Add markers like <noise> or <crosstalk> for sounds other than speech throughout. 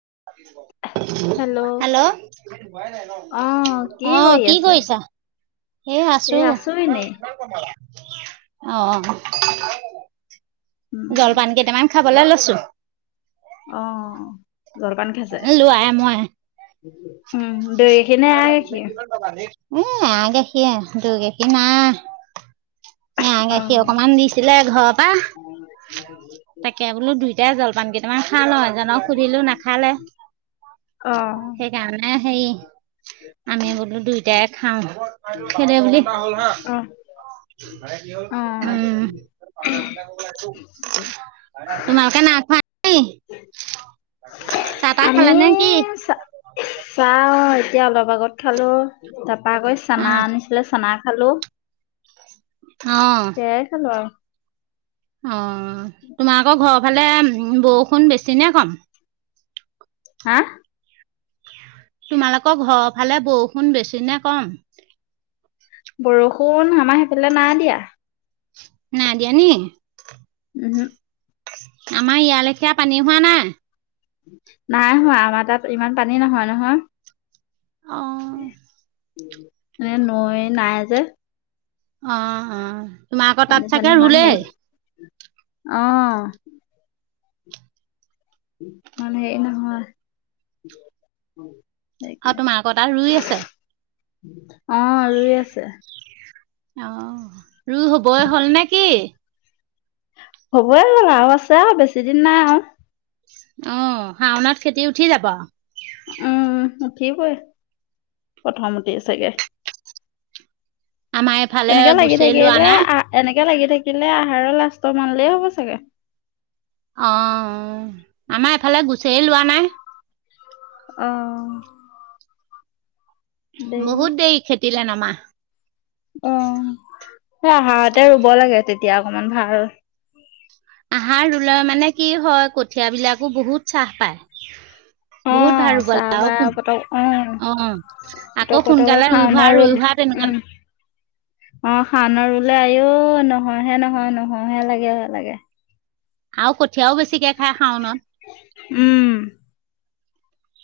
<unintelligible> Hello, অ অহ কৰি কি আছে কৰিছা? এই এ আছো। এনেই অহ, উম জলপান কেইটামান খাবলৈ লৈছো। অহ লোৱাই- মই। উম দৈ খিনি গাখীৰ <unintelligible> উম, এয়া গাখীৰে দৈ, গাখীৰ নাই। এয়া অ গাখীৰ অকমান দিছিলে ঘৰৰ পৰা তাকে বোলো দুই তাই জলপান কেইটামান খাই লও এজনক সুধিলো নাখালে অ মানে হেৰী আমি বোলো দুইটাই খাওঁ খেৰে বুলি অ অ উম তোমালোকে নাইখোৱা নি? চাহ- তাহ খালা নে কি? চাও এতিয়া অলপ আগত খালো তাৰপা আকৌ অ চানা আনিছিলে চানা হে'ল্ল? অ এয়াই খালোঁ আৰু। অ'। তোমাৰ আকৌ ঘৰৰ ফালে উম বৰষুণ বেছি নে কম? হা? তোমালোকৰ ঘৰৰ ফালে বৰষুণ বেছি নে কম? বৰষুণ আমাৰ সেইফালে নাই দিয়া। নাই দিয়া নি? উহু। আমাৰ ইয়ালেখীয়া পানী হোৱা নাই? নাই হোৱা। আমাৰ তাত ইমান পানী নহয়, নহয়। অ', এ নৈ নাই যে। অ' - অ'। তোমাৰ আকৌ পানী তাত চানী চাগে ইমান হেৰি ৰুলেই? অ'। মানে নহয়। অ' সেইটোৱে। তোমালোকৰ তাত ৰুই আছে? অ' ৰুই আছে। অ'। ৰুই হবই হ'ল নেকি? হ'বয়ে আৰু আছে। আৰু বেছি দিন নাই আৰু। অ' শাওনত খেতি উঠি যাব। উম, উঠিবয়ে, প্ৰথমতে চাগে। আমাৰ এইফালে এনেকে লাগি গুচেই লোৱা থাকিলে নাই। আ- এনে য়া লাগি থাকিলে আহাৰৰ লাষ্টৰ মানলে হ'ব চাগে। অ'। আমাৰ এফালে গুচেই লোৱা নাই। অ'। বহুত দেৰি খেতিলে নমা। অ', এতিয়া অকমান ভাল আহাৰত ৰুলে মানে কি হয়, কঠীয়াবিলাকো বহুত ছাহ পায়। বহুত অ', ভাল চাহ ৰুবলে। আৰু বাহ সোন- পতক অ', অ' পতক আকৌ পতকে সোনকালে ৰুই হোৱা শাওনৰ - ৰুই ৰুল হোৱাত উম। অ' শাওনত ৰুলে আইঔ, নহয়হে নহয় - নহয়হে লাগে- লাগে। আৰু কঠীয়াও বেছিকে খায় শাওনত। উম।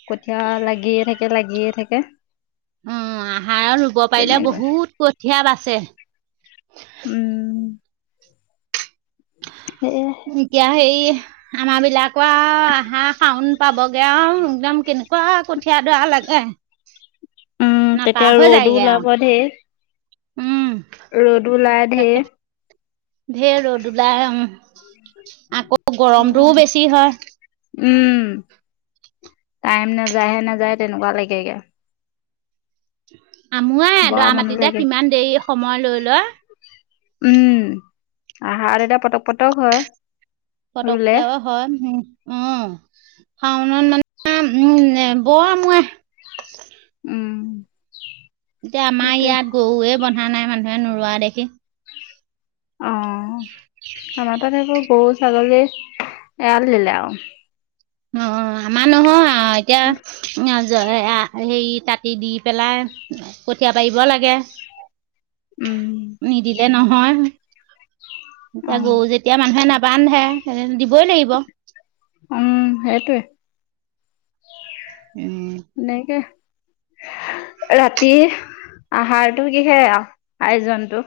কঠীয়া লাগিয়ে থাকে - লাগিয়ে থাকে। উম আহাৰত ৰুব পাৰিলে তেনেকৈ বহুত কঠীয়া বাছে। উম। সেয়ে এতিয়াহে এই আমাৰবিলাকৰ আৰু আহাৰ-শাউন পাব আও একদম কেনেকুৱা কঠীয়াদ'ৰা লাগে। উম, নতা তেতিয়া হৈ ৰ'দো যায়গে আৰু ওলাব ঢেৰ। উম ৰ'দো ওলায় তাকে ঢেৰ। ঢেৰ ৰ'দ ওলায়, উম। আকৌ গৰমটোও সেইকাৰণে বেছি হয়। উম। টাইম নাযায়হে নাযায় তেনেকুৱা লাগেগে। আমোৱাই বৰ এদৰা আমনি মাটিতে, লাগে কিমান দেৰি সময় লৈ লৈ। আহাৰ এতিয়া পটক - পটক হয়। ৰুলে পটককেও হয়, উম। অ'। শাওনত মানে উম বোৱা মই উম। এতিয়া আমাৰ সেইটোৱে ইয়াত গৰুৱে বন্ধা নাই, মানুহে নোৰোৱা দেখি। অ'। আমাৰ তাত এইবোৰ গৰু-ছাগলী এৰাল দিলে আও। অ', আমাৰ নহয় আও এতিয়া। জ- এয়া- হেৰি কাটি দি পেলাই কঠীয়া পাৰিব লাগে। উম নিদিলে নহয়। অ এতিয়া গৰু যেতিয়া মানুহে নাবান্ধে, সেনে দিবই লাগিব। উম সেইটোৱে উম এনেকে ৰাতি আহাৰতো কিহে আয়োজনটো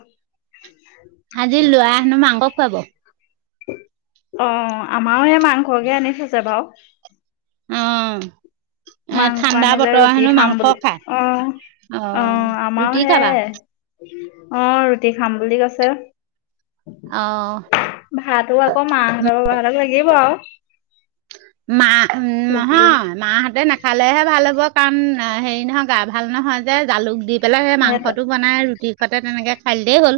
আজি ল'ৰাই সেনো মাংস খুৱাব অ আমাৰো সে মাংসকে আনি থৈছে বাৰু অঁ মাংস আনিলে ৰুটি খাম বুলি খায় অ অ আমাৰ ৰুটি হে খাবা অ ৰুটি খাম বুলি কৈছে অ ভাতটো আকৌ মা হঁতক লাগিব আৰু মা উ ৰুটিও নহয় মাহাহঁতে নাখালেহে ভাল হ'ব কাম হেৰি নহয় গা ভাল নহয় যে জালুক দি পেলাই সেই সিহঁত মাংসটো বনায় ৰুটিৰ সতে তেনেকৈ খাইদিলে হ'ল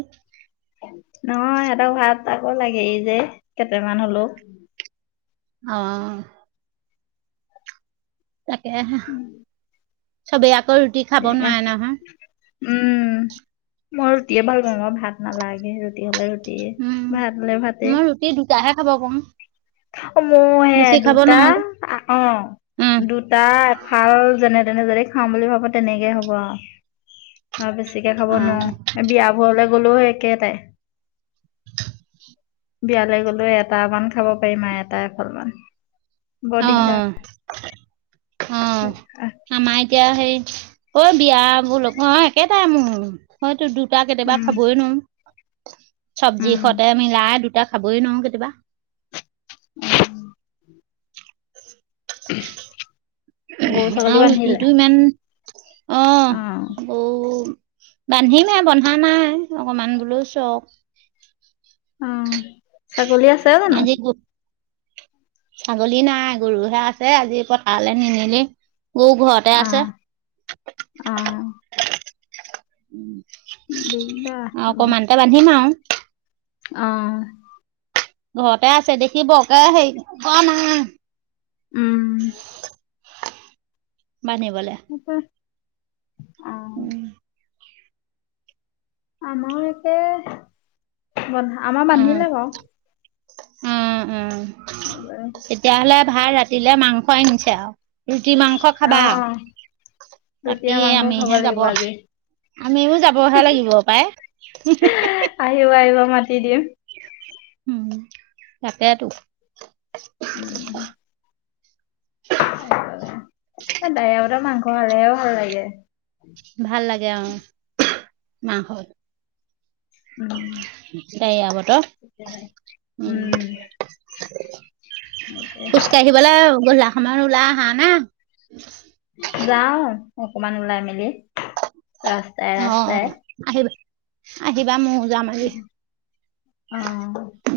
নহ সিহঁতক ভাত আকৌ লাগে যে কেইটামান হলেও অ তাকে চবেই আকৌ ৰুটি খাব সেনেকা নোৱাৰে উম নহয় মই ৰুটিয়ে ভাল পাওঁ মই ভাত নালাগে ৰুটি হ'লে ৰুটি উম মই ৰুটি দুটাহে খাব পাৰো মই হে বেছি খাব দুটা নোৱাৰো অ দুটা এফাল যেনে তেনে যেনে খাম বুলি ভাবো তেনেকে হ'ব আৰু আৰু বেছিকে খাব অঁ নোৱাৰো বিয়াবোৰলে গ'লোও একেটাই <unintelligible> বিয়ালৈ গলেও এটা মান খাব পাৰিম আৰু এটা এফাল মান অঁ অঁ অঁ আমাৰ এটি এতিয়া হেই ঐ বিয়া বোলো অ একেটাই মো হয়তো দু দুটা কেতিয়াবা উম খাবই নোৱাৰো চব্জি উম সতে মিলাই দুটা খাবই নোৱাওঁ কেতিয়াবা উম গৰু ছাগলী বান্ধিলে অ আবৌ বান্ধিমে বন্ধা নাই অকমান বোলো চক অ ছাগলী আছে জানো আজি গ ছাগলী নাই গৰুহে আছে আজি পথালৈ নিনিলেই মোৰ ঘৰতে অ আছে অ উ দিগদাৰ আৰু এইবোৰ। অকমানতে বান্ধিম আৰু অ ঘৰতে আছে দেখি বৰকে হেৰি অ মা উম বান্ধিবলে। অ উম আমাৰ একে আমাৰ উম বান্ধিলে বাৰু উম উম তেতিয়াহ'লে ভাল ৰাতিলে মাংস আনিছে আৰু ৰুটি মাংস অ খাবা ৰুটিয়ে তাকেই মাংস খাব আমিহে যাব লাগিব আজি আমিও যাবহে লাগিব পায় দি দিম উম তাকেতো উম <inaudible> ডাৱৰীয়া বতৰত মাংস খালেহেও ভাল লাগে ভাল লাগে অ মাংসৰ উম। ডাৱৰীয়া বতৰ, তেতিয়াহে। উম, উম। তাকে খোজকাঢ়িবলে গধুলা সময়ত আৰু ওলাই আহা না? যাওঁ। অকমান ওলাই মেলি, ৰাস্তাই অ অ ৰাস্তাই। আহিবা আহিবা, মই যাম আজি। অ',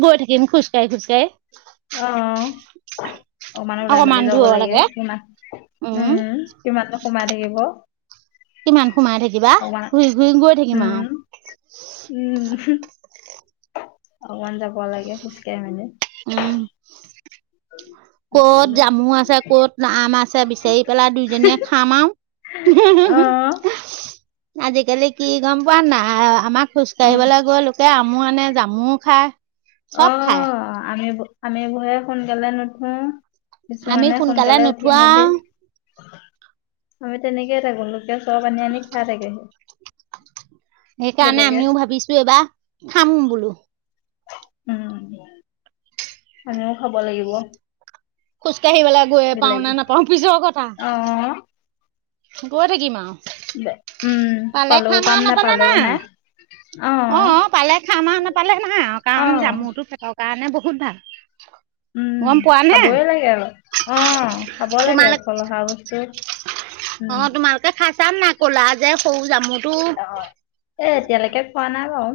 গৈ থাকিম খোজ কাহি খোজ কাহি। অ। অকমান ওলাই মেলি যাব লাগে। কিমান উম কিমাননো সোমাই থাকিব। কিমান সোমাই থাকিবা? অকমান ঘূৰি ঘূৰি গৈ থাকিম উম, আৰু। উম অকমান যাব লাগে খোজকাঢ়ি মেলি। উম। <unintelligible> কত জামু আছে, ক'ত আম আছে বিচাৰি পেলাই দুইজনীয়ে খাম আও। উ অ', <unintelligible> আজিকালি কি গম পোৱা নাই? আমাৰ অ', খোজকাঢ়িবলৈ গৈ লোকে মোৰ এনেই জামুৰ খাই অ, আমি-আমিবোৰে সোনকালে নুঠো। আমি কিছুমানে সোনকালে উঠি নুঠোৱা মেলি, আৰু আমি তেনেকে এটা গলো। চব আনি আনি খাই থাকেহি। সেইকাৰণে বেলেগে আমিও ভাবিছো এইবাৰ খাম বোলো। উম। আমিও খাব লাগিব। খোজকাঢ়িবলে গৈয়ে পাও নে বেলেগে নাপাওঁ পিছৰ কথা। অ গৈ থাকিম আও। দে উম পালেও পাম, নাপালে নাপালেও নাই। আৰু অ পালে খাম আওঁ, নাপালে নাই আও। অ কাৰণ জামুৰটো পেটৰ কাৰণে বহুত ভাল। উম গম পোৱা নে খাবই লাগে আৰু। অ খাব লাগে তোমালোক ফল অহা বস্তু। অ, উম তোমালোকে খাইছা নে নাই কলা যে সৰু জামু অ, এ এতিয়ালৈকে খোঁৱা নাই বাও।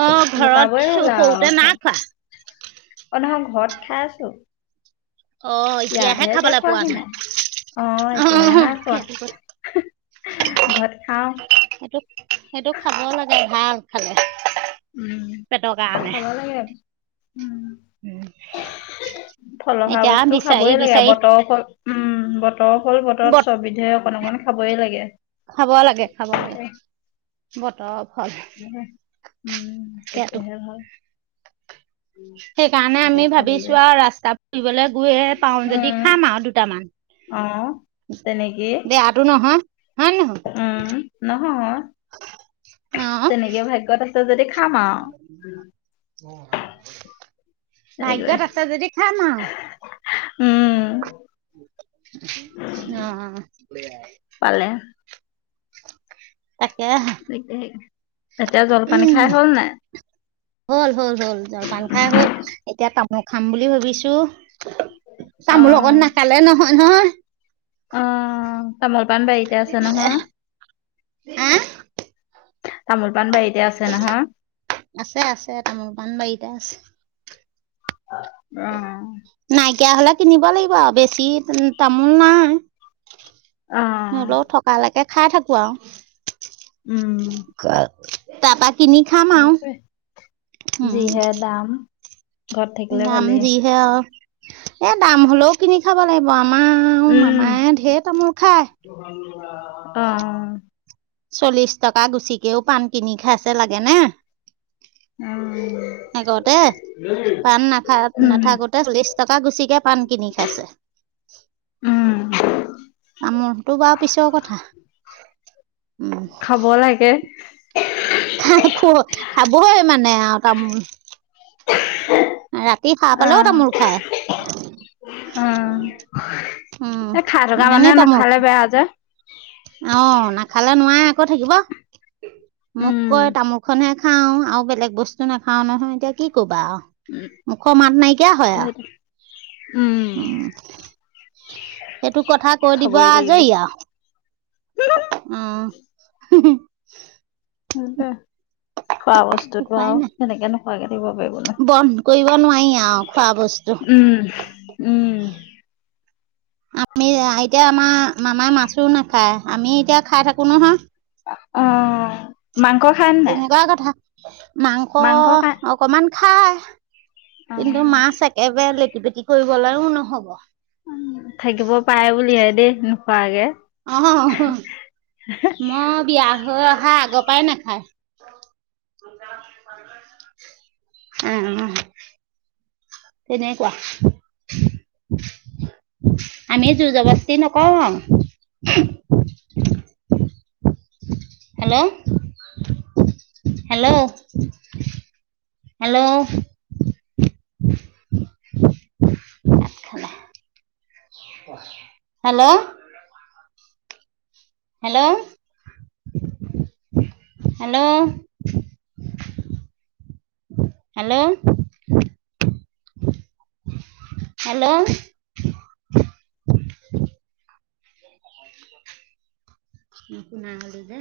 অ ঘৰত লুকাবই হল আও। সৰুতে নাই খোৱা অ, নহয় ঘৰত খাই আছো। অ এতিয়াহে ইয়াতহে এতিয়া খাবলৈ পোৱা খোৱাহি নাই? অ এতিয়াহে হ নাই খোৱা সেইটো কথা। ঘৰত খাও সেটো সেইটো খাব লাগে, ভাল খালে। উম পেটৰ কাৰণে খাব লাগে। উম। থলুৱা হোৱা এতিয়া বস্তু বিচাৰি খাবই লাগে। বিচাৰি বতৰ ফল উম বতৰ ফল বতৰত বত চব বিধে অকণ অকণ খাবই লাগে। খাব লাগে, খাব লাগে বতৰ ফল। উম, সেইটো এতিয়া হে ভাল। সেইকাৰণে আমি তেতিয়া খাবলৈ ভাবিছো আৰু ৰাস্তা ফুৰিবলৈ গৈয়ে পাও যদি খাম আৰু দুটামান। আহ তেনেকেই বেয়াটো নহয় হয় নহয় উম, ন? তেনেকে ভাগ্যত আছে যদি খাম আৰু উ হা হেৰি কৰি ভাগ্যত আছে যদি খাম আও। উম। অ। পালে তাকে এতিয়া জলপানী খাই হল নাই? হল-হল-হল, জলপান খাই হল এতিয়া তামোল খাম বুলি ভাবিছো। অ তামোল অকণ নাখালে নহয় নহয়। আহ তামোল-পাণ বাৰীতে আছে নহয় হা তামোল পাণ বাৰীতে আছে নহয় আছে আছে তামোল পান বাৰীতে আছে আহ নাইকিয় হ'লে কিনিব লাগিব আৰু বেছি তামোল নাই অ হলেও থকালৈকে খাই থাকো আৰু উম তাৰাপা কিনি খাম আৱ সেইটোৱে উম! যিহে দাম ঘৰত থাকিলে দাম ভালেই যিহে আৰু এ দাম হ'লেও কিনি খাব লাগিব আ মামা আৰু উম মামায়ে ঢেৰ তামোল খায় অ চল্লিশ টকা গুচিকেও পাণ কিনি খাইছে লাগে নে অহ আগতে পাণ নাখা উম নাথাকোতে বিছ টকা গুচিকে পাণ কিনি খাইছে উম আমৰটো বাৰু পিছৰ কথা উম, খাব লাগে খা খ খাবই মানে আৰু তামোল ৰাতি সাৰ পালেও তামোল খায় উম উম, এই খাই থকা মানুহে ইমানেই তামোল নাখালে বেয়া যে অ নাখালে নোৱাই আকৌ থাকিব মোক উম কয় তামোল খনহে খাওঁ আৰু বেলেগ বস্তু নাখাওঁ নহয় এতিয়া কি ক'বা মুখৰ মাত নাইকিয়া হয় আৰু সেইটো উম উ সেইটো কথা কৈ দিবা খাবই লাগিব আজৰি আৰু উম খোৱা বস্তুতো উপায় আৰু নাই সেনেকে নহয়গে দিব পাৰিব ন বন্ধ কৰিব নোৱাৰি আৰু খোৱা বস্তু উম উম <inaudible> আমি এতিয়া আমাৰ মামাৰ মাছো নাখায় আমি এতিয়া খাই থাকো নহয় অ মাংস খায় নে নাই তেনেকুৱা কথা মাংস অকমান খাই অ কিন্তু মাছ একেবাৰে লেটি পেটি কৰিবলৈও নহব উম, থাকিব পাৰে বুলিহে দেই নোখোৱাকে। অহহ মই বিয়া হৈ অহা আগৰ পৰাই নাখায়। উম উম। কেনেকোৱা? আমি জোৰ যবস্তি নকওঁ আও। <inaudible> Hello. Hello hello hello. Hello hello hello hello. নুশুনা হলো যে